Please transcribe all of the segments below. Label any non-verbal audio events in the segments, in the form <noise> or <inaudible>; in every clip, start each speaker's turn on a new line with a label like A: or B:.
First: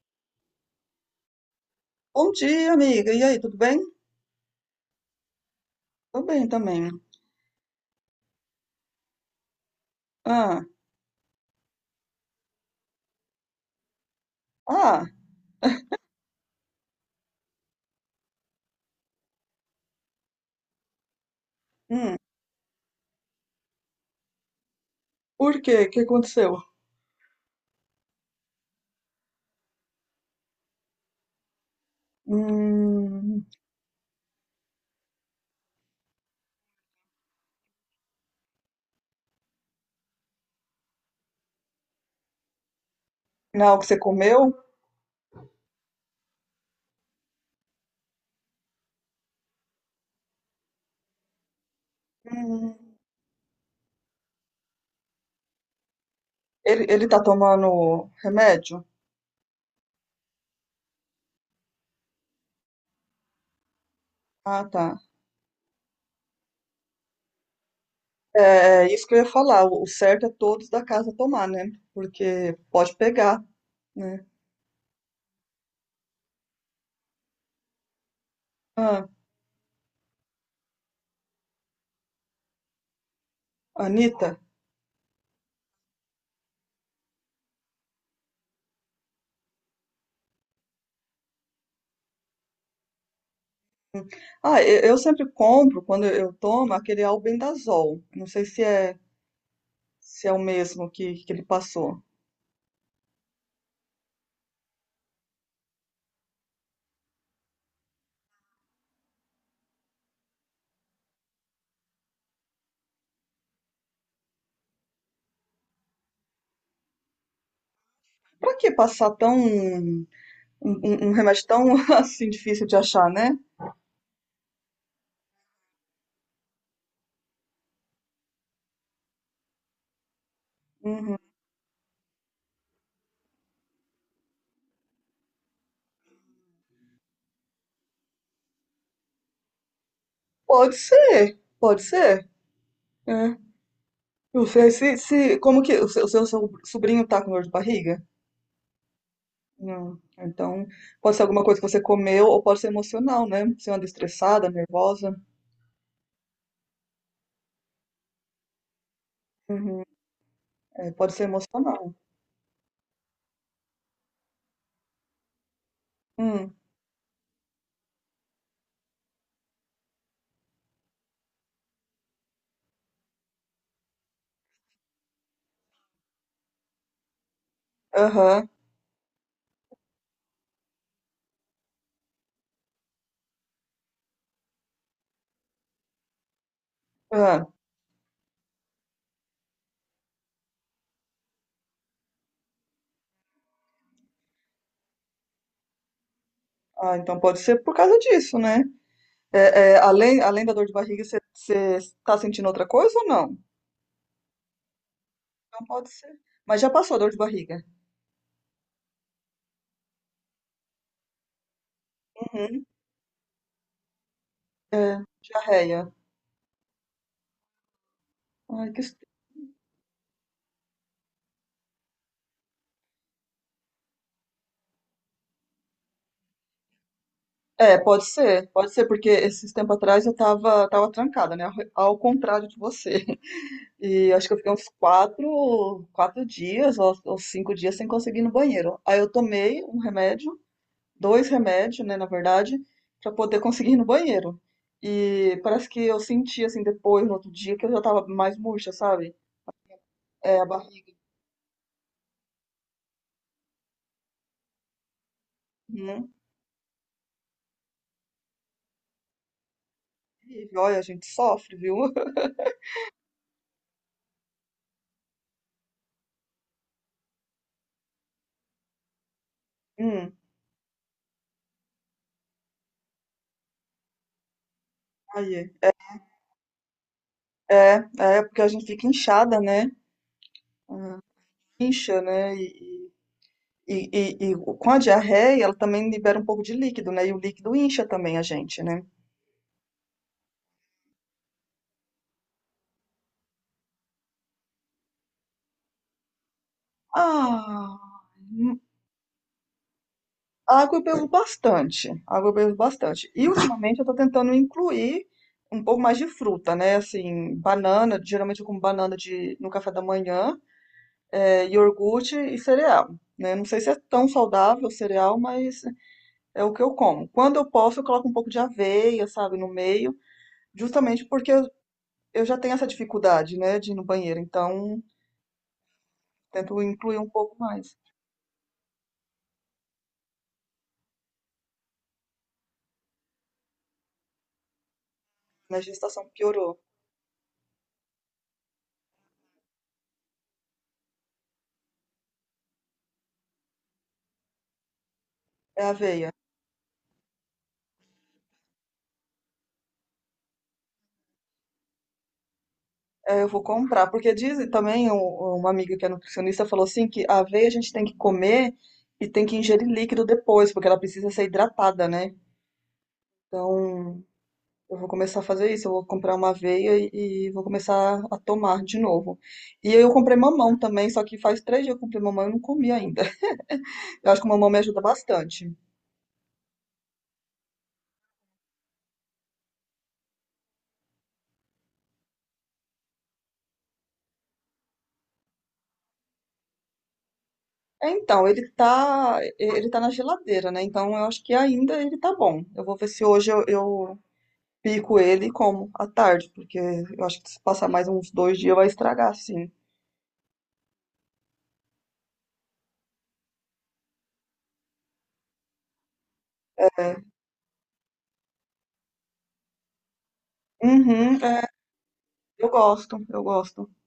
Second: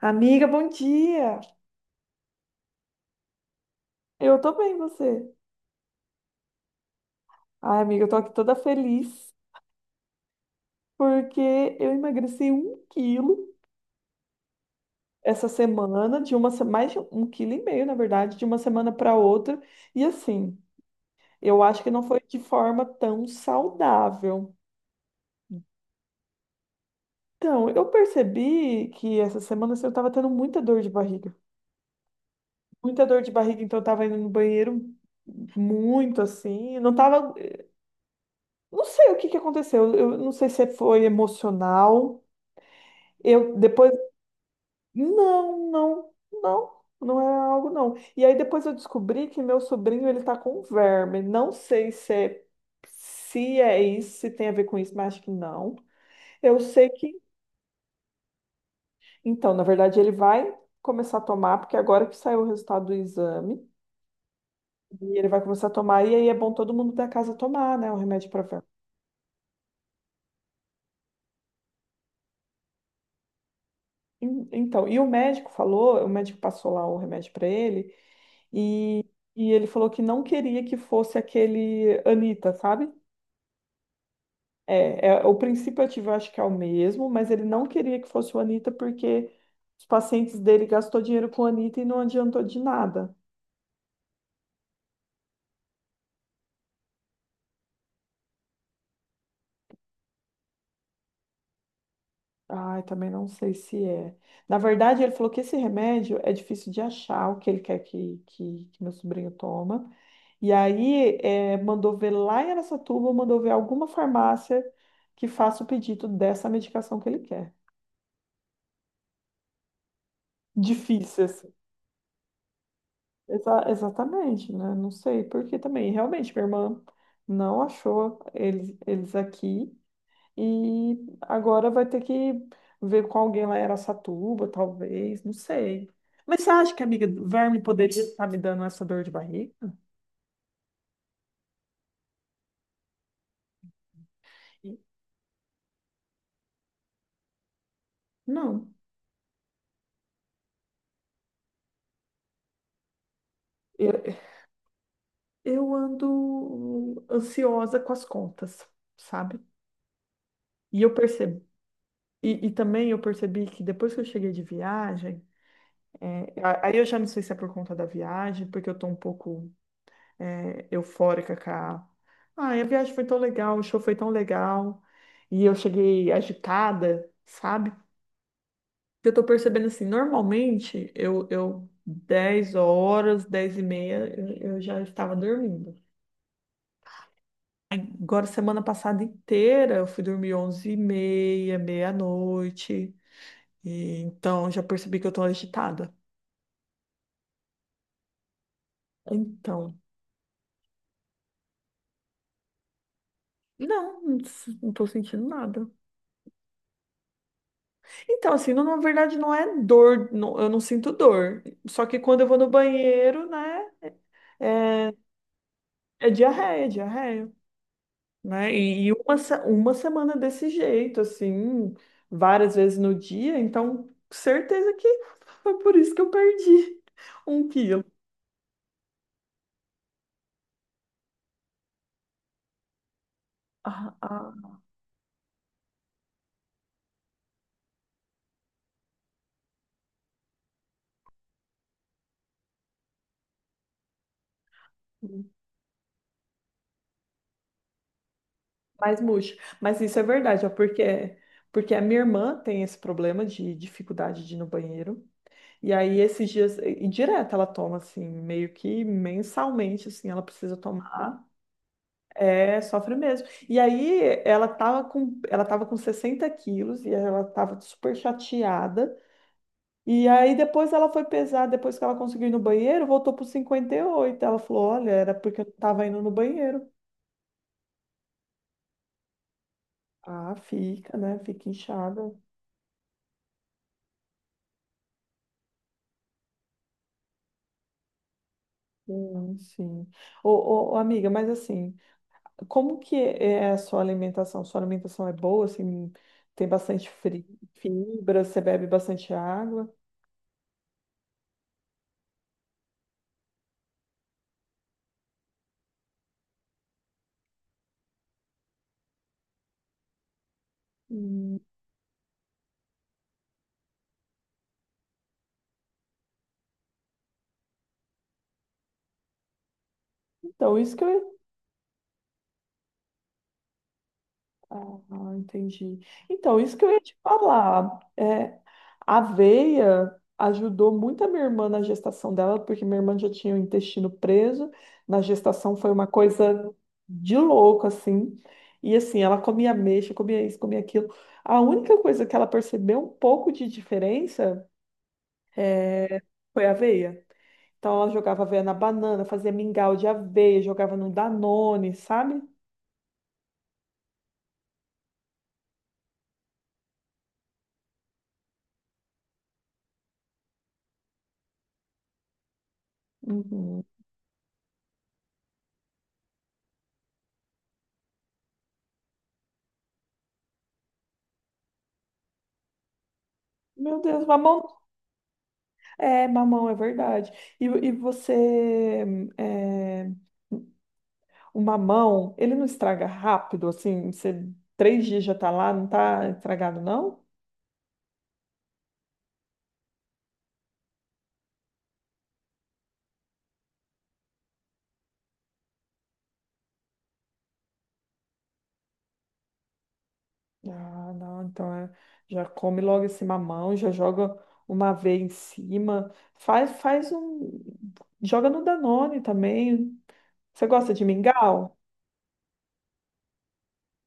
A: Amiga, bom dia!
B: Bom dia, amiga. E aí, tudo bem?
A: Eu tô bem, você?
B: Tô bem também.
A: Ai, amiga, eu tô aqui toda feliz
B: Ah,
A: porque eu emagreci 1 quilo
B: ah,
A: essa semana, de uma, se- mais de 1,5 quilo, na verdade, de uma semana para outra. E assim, eu acho que não
B: hum.
A: foi de forma tão saudável.
B: Por quê? O que aconteceu?
A: Então, eu percebi que essa semana assim, eu tava tendo muita dor de barriga. Muita dor de
B: Hum,
A: barriga, então eu tava indo no banheiro muito assim. Eu não tava. Não sei o que que aconteceu. Eu não sei se foi emocional. Eu
B: não é algo que
A: depois,
B: você comeu?
A: não, não, não, não é algo não. E aí depois eu descobri que meu sobrinho ele tá com verme. Não sei se é,
B: Hum,
A: se é isso, se tem a ver com isso, mas acho que não. Eu
B: ele,
A: sei
B: ele
A: que,
B: tá tomando remédio?
A: então, na verdade, ele vai começar a tomar, porque é agora que saiu o resultado do exame,
B: Ah, tá.
A: e ele vai começar a tomar, e aí é bom todo mundo da casa tomar, né, o remédio
B: É,
A: para verme.
B: é isso que eu ia falar. O certo é todos da casa tomar, né? Porque pode pegar, né?
A: Então, e o médico falou, o médico passou lá o remédio para ele. E,
B: Ah,
A: e ele falou que não queria que fosse aquele Anitta, sabe?
B: Anitta.
A: É, é, o princípio ativo eu acho que é o mesmo, mas ele não queria que fosse o Anitta porque os pacientes dele gastou dinheiro com o Anitta e não adiantou de nada.
B: Ah, eu sempre compro, quando eu tomo, aquele albendazol. Não sei se é, se é o mesmo que ele passou.
A: Ai, também não sei se é. Na verdade, ele falou que esse remédio é difícil de achar, o que ele quer que meu sobrinho toma. E aí, é, mandou ver lá em Araçatuba, mandou ver alguma farmácia que faça o pedido dessa medicação que ele quer.
B: Pra que passar tão um
A: Difícil,
B: remédio
A: assim.
B: tão <laughs> assim difícil de achar, né?
A: Exatamente, né? Não sei, porque também, realmente, minha irmã não achou eles aqui e
B: Uhum.
A: agora vai ter que ver com alguém lá em Araçatuba, talvez, não sei. Mas você acha que a amiga do verme poderia estar me dando essa dor de barriga?
B: Pode ser, pode ser. É. Não sei se, se como que o seu so- sobrinho tá com dor de barriga?
A: Não.
B: Não. Então, pode ser alguma coisa que você comeu ou pode ser emocional, né? Você anda
A: Eu,
B: estressada, nervosa.
A: eu ando ansiosa com as contas, sabe?
B: Uhum.
A: E
B: É,
A: eu
B: pode ser
A: percebo.
B: emocional.
A: E também eu percebi que depois que eu cheguei de viagem, é,
B: Hum.
A: aí eu já não sei se é por conta da viagem, porque eu tô um pouco é, eufórica com a. Ai, a viagem foi tão legal, o show foi tão legal. E eu cheguei agitada, sabe?
B: Aham.
A: Eu tô percebendo assim, normalmente eu 10 horas, 10h30, eu já estava dormindo.
B: Ah,
A: Agora, semana passada inteira, eu fui dormir 11h30, meia-noite. E, então, já percebi que eu tô agitada.
B: ah, então pode ser por causa disso, né? É,
A: Então,
B: é, além, além da dor de barriga, você está sentindo outra coisa ou não?
A: não, não tô sentindo
B: Então
A: nada.
B: pode ser. Mas já passou a dor de barriga.
A: Então, assim, na verdade não é dor, eu não sinto dor. Só que quando eu vou no
B: Uhum.
A: banheiro, né, é,
B: É, diarreia.
A: é diarreia, é diarreia, né?
B: Ai, que...
A: E
B: est-
A: uma, se- uma semana desse jeito, assim, várias vezes no dia, então certeza que foi por isso que eu perdi <laughs> um
B: É,
A: quilo.
B: pode ser, porque esses tempos atrás eu tava, tava trancada, né? Ao contrário de você. <laughs>
A: Ah,
B: E acho
A: ah,
B: que eu fiquei uns quatro dias ou cinco dias sem conseguir ir no banheiro. Aí eu tomei um remédio, dois remédios, né, na verdade, pra poder conseguir ir no banheiro. E parece que eu senti, assim, depois, no outro dia, que eu já tava mais murcha,
A: mais
B: sabe?
A: murcho. Mas isso é
B: É,
A: verdade,
B: a
A: ó,
B: barriga.
A: porque a minha irmã tem esse problema de dificuldade de ir no banheiro. E aí,
B: Uhum.
A: esses dias, e direto ela toma, assim, meio que mensalmente, assim, ela precisa
B: Olha, a gente
A: tomar.
B: sofre, viu? <laughs>
A: É, sofre mesmo. E aí, ela tava com 60 quilos e ela tava super chateada. E
B: Hum,
A: aí, depois ela foi pesar, depois que ela conseguiu ir no banheiro, voltou para 58. Ela falou: Olha, era porque eu não
B: aí.
A: tava indo no banheiro.
B: É, é porque a gente fica inchada, né?
A: Ah, fica, né? Fica
B: Incha,
A: inchada.
B: né? E, e com a diarreia, ela também libera um pouco de líquido, né? E o líquido incha também a gente, né?
A: Sim, sim. Ô, ô, ô, amiga, mas assim, como que é a sua alimentação? Sua alimentação é boa, assim, tem bastante fri-
B: Ah,
A: fibra, você
B: hum,
A: bebe bastante água?
B: água eu bebo bastante. Água eu bebo bastante. E ultimamente eu tô tentando incluir um pouco mais de fruta, né? Assim, banana, geralmente eu como banana de, no café da manhã,
A: Hum,
B: é, iogurte e cereal. Né? Não sei se é tão saudável o cereal, mas é o que eu como. Quando eu posso, eu coloco um pouco de aveia, sabe, no meio,
A: Então, isso que eu
B: justamente
A: ia.
B: porque eu já tenho essa dificuldade, né, de ir no banheiro, então
A: Ah, entendi. Então, isso
B: tento
A: que eu ia te
B: incluir um pouco mais.
A: falar. É, a aveia ajudou muito a minha irmã na gestação dela, porque minha irmã já tinha o intestino preso. Na gestação
B: Na
A: foi uma
B: gestação
A: coisa
B: piorou.
A: de louco, assim. E assim, ela comia ameixa, comia isso, comia aquilo. A única coisa que ela percebeu um pouco de diferença
B: É
A: É,
B: aveia.
A: foi aveia. Então ela jogava aveia na banana, fazia mingau de aveia, jogava no Danone, sabe?
B: É, eu vou comprar, porque dizem também, um- uma amiga que é nutricionista falou assim, que a aveia a gente tem que comer e tem que ingerir líquido depois, porque ela precisa ser hidratada, né?
A: Uhum.
B: Então, eu vou começar a fazer isso, eu vou comprar uma aveia e vou começar a tomar de novo. E eu comprei mamão também, só que faz três dias que eu comprei mamão e eu não comi ainda.
A: Meu
B: <laughs>
A: Deus,
B: Eu acho que o
A: mamão.
B: mamão me ajuda bastante.
A: É, mamão, é verdade. E você. é, o mamão, ele não estraga rápido, assim? Você, 3 dias já tá lá, não tá estragado, não?
B: É, então, ele tá na geladeira, né? Então eu acho que ainda ele tá bom. Eu vou ver se hoje eu pico ele e como à tarde, porque eu acho que se passar mais uns dois dias vai estragar, sim.
A: Ah, não, então é, já come logo esse mamão, já joga uma aveia em cima, faz
B: É.
A: um, joga no Danone também. Você gosta de
B: Uhum, é,
A: mingau?
B: eu gosto, eu gosto. <laughs>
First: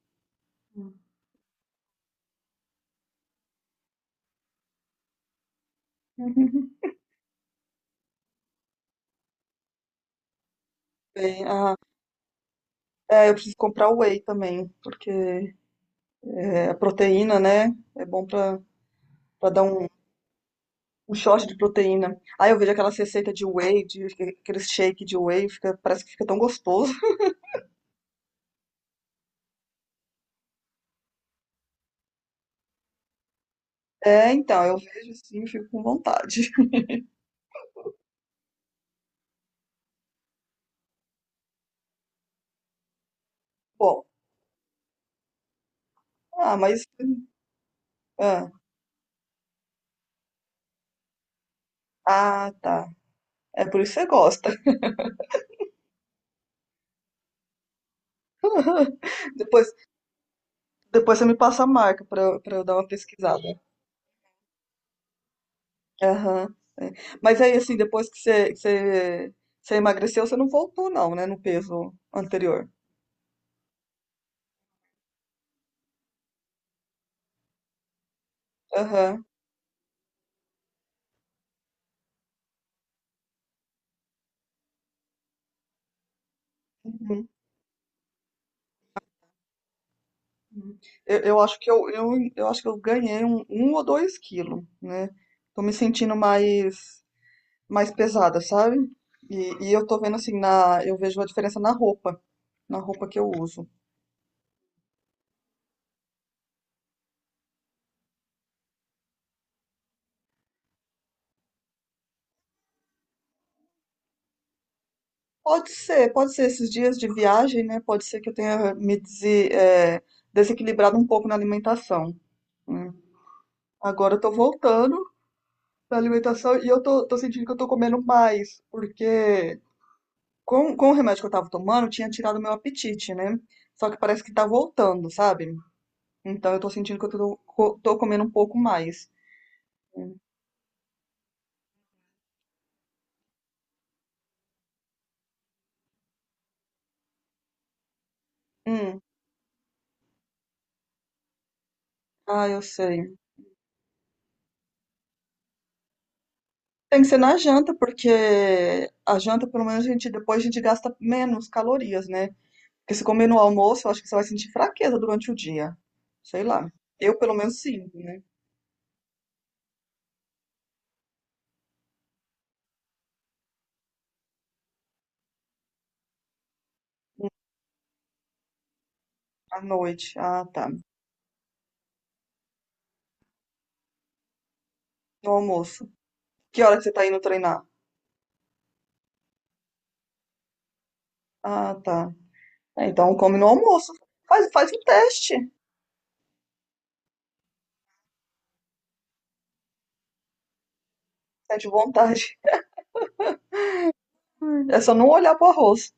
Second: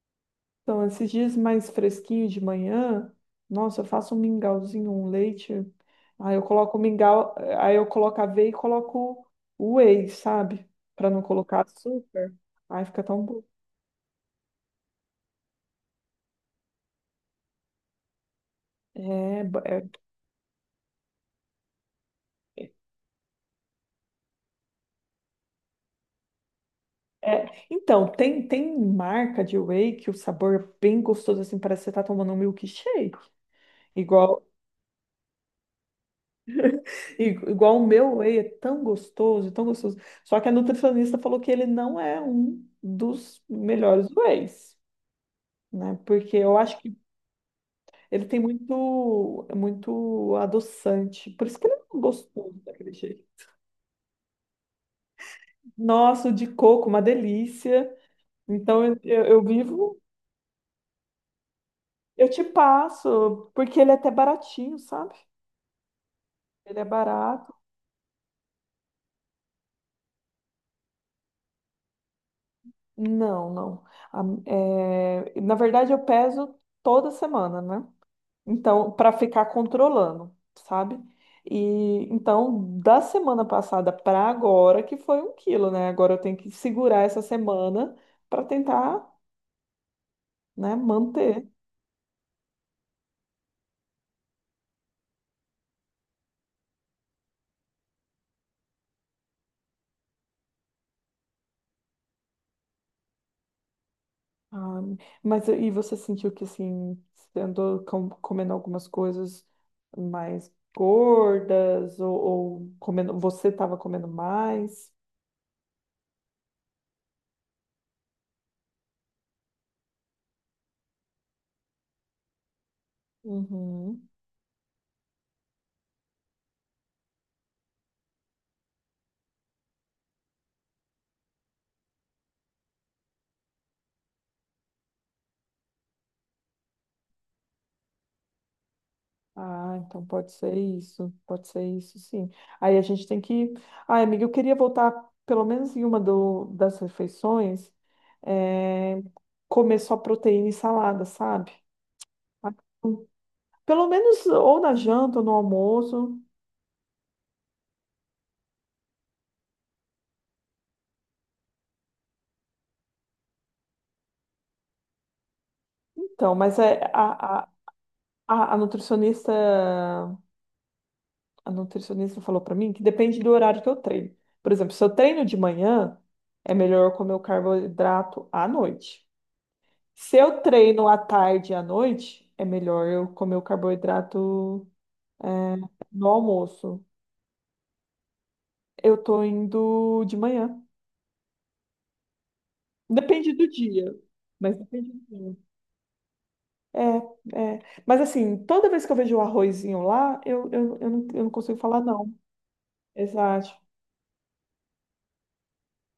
A: Então, esses dias mais fresquinhos de manhã, nossa, eu faço um mingauzinho, um leite, aí eu
B: Uhum.
A: coloco o mingau, aí eu coloco a aveia e coloco o whey, sabe? Para não
B: Bem,
A: colocar
B: ah,
A: açúcar, aí fica tão
B: é, eu
A: bom.
B: preciso comprar whey também, porque é, a proteína, né? É bom pra,
A: É,
B: pra dar
A: é
B: um, um shot de proteína. Aí eu vejo aquelas receitas de whey, de, aquele shake de whey, fica, parece que fica tão gostoso.
A: É, então, tem marca de whey que o sabor é bem gostoso, assim, parece que você tá tomando um milkshake.
B: É,
A: Igual,
B: então, eu vejo sim, fico com vontade. <laughs>
A: i- igual, o meu whey é tão gostoso, tão gostoso. Só que a nutricionista falou que ele não é um dos
B: Bom,
A: melhores wheys, né? Porque
B: ah,
A: eu acho
B: mas.
A: que ele tem
B: Ah,
A: muito, muito adoçante. Por isso que ele não é
B: ah,
A: gostoso
B: tá.
A: daquele jeito.
B: É por isso que você gosta.
A: Nossa, o de coco, uma delícia. Então, eu, eu
B: <laughs>
A: eu
B: Depois,
A: vivo,
B: depois você me passa a marca
A: eu te
B: pra eu dar uma pesquisada.
A: passo, porque ele é até baratinho, sabe?
B: Aham.
A: Ele é
B: É. Mas
A: barato?
B: aí, assim, depois que você, você emagreceu, você não voltou, não, né, no peso anterior.
A: Não, não. A- É, na verdade, eu peso toda semana, né? Então, para
B: Aham.
A: ficar controlando, sabe? E então, da semana passada para agora, que foi 1 quilo, né? Agora eu tenho que segurar essa
B: Uhum.
A: semana para tentar, né,
B: Uhum. Eu
A: manter.
B: acho que eu, eu acho que eu ganhei um, um ou dois quilos, né? Tô me sentindo mais, mais pesada, sabe? E eu tô vendo assim, na, eu vejo a diferença na roupa. Na roupa que eu uso.
A: Ah, mas e você sentiu que assim, você andou comendo algumas coisas mais gordas ou, comendo, você estava comendo mais?
B: Pode ser esses dias de viagem, né? Pode ser que eu tenha me dese- eh, desequilibrado um pouco na alimentação. Né.
A: Uhum.
B: Agora eu tô voltando pra alimentação e eu tô, tô sentindo que eu tô comendo mais, porque com o remédio que eu tava tomando, tinha tirado meu apetite, né? Só que parece que tá voltando, sabe? Então eu tô sentindo que eu tô, co- tô comendo um pouco mais.
A: Ah, então pode ser isso, sim. Aí a gente tem que. Ah, amiga, eu queria voltar pelo menos em uma das refeições, é,
B: Hum,
A: comer só proteína e salada, sabe?
B: ah,
A: Ah,
B: eu sei.
A: pelo menos ou na janta ou no almoço.
B: Tem que ser na janta, porque a janta, pelo menos, a gente, depois a gente gasta menos calorias, né? Porque se comer no almoço, eu acho que você vai sentir fraqueza durante o dia.
A: Então,
B: Sei
A: mas
B: lá. Eu, pelo
A: a, a,
B: menos, sinto, né?
A: a a nutricionista falou para mim que depende do horário que eu treino. Por exemplo, se eu treino de manhã, é melhor eu comer o carboidrato à noite.
B: À noite.
A: Se eu
B: Ah, tá.
A: treino à tarde e à noite, é melhor eu comer o carboidrato, é,
B: No almoço.
A: no
B: Que hora
A: almoço.
B: que você tá indo treinar?
A: Eu tô indo de manhã.
B: Ah, tá. É, então
A: Depende
B: come no
A: do dia,
B: almoço. Faz,
A: mas
B: faz um
A: depende do
B: teste.
A: dia. É, é. Mas assim, toda vez que eu vejo o arrozinho lá, eu, não, eu não consigo
B: Sente
A: falar não.
B: vontade. <laughs>
A: Exato.
B: É só não olhar pro arroz.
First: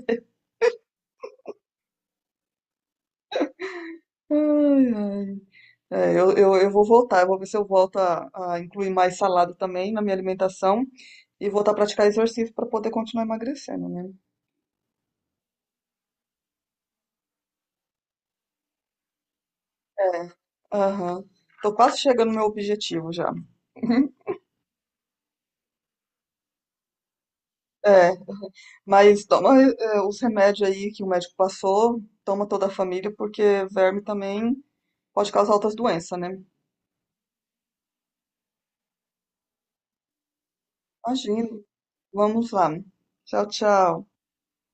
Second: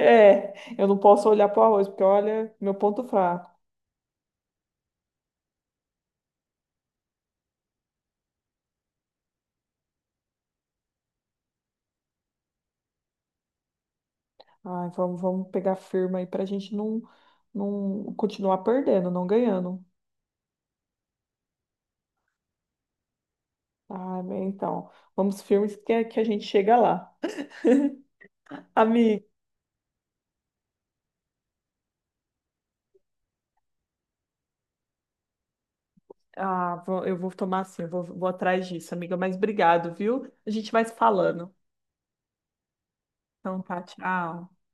A: É, eu não posso olhar pro arroz, porque olha, meu ponto fraco.
B: Ai, ai. É, eu vou voltar. Eu vou ver se eu volto a incluir mais salada também na minha alimentação. E voltar a praticar exercício para poder continuar emagrecendo, né?
A: Ai, vamos, vamos pegar firma aí pra gente não continuar perdendo, não ganhando.
B: É. Aham. Tô quase chegando no meu objetivo já.
A: Ah,
B: <laughs>
A: bem, então, vamos filmes que a gente chega lá.
B: É. Mas
A: Amiga,
B: toma eh, os remédios aí que o médico passou, toma toda a família, porque verme também pode causar outras doenças, né?
A: ah, eu vou tomar assim, eu vou atrás disso, amiga, mas obrigado, viu? A gente vai se falando.
B: Imagino. Vamos lá. Tchau,
A: Então, tá,
B: tchau.
A: tchau.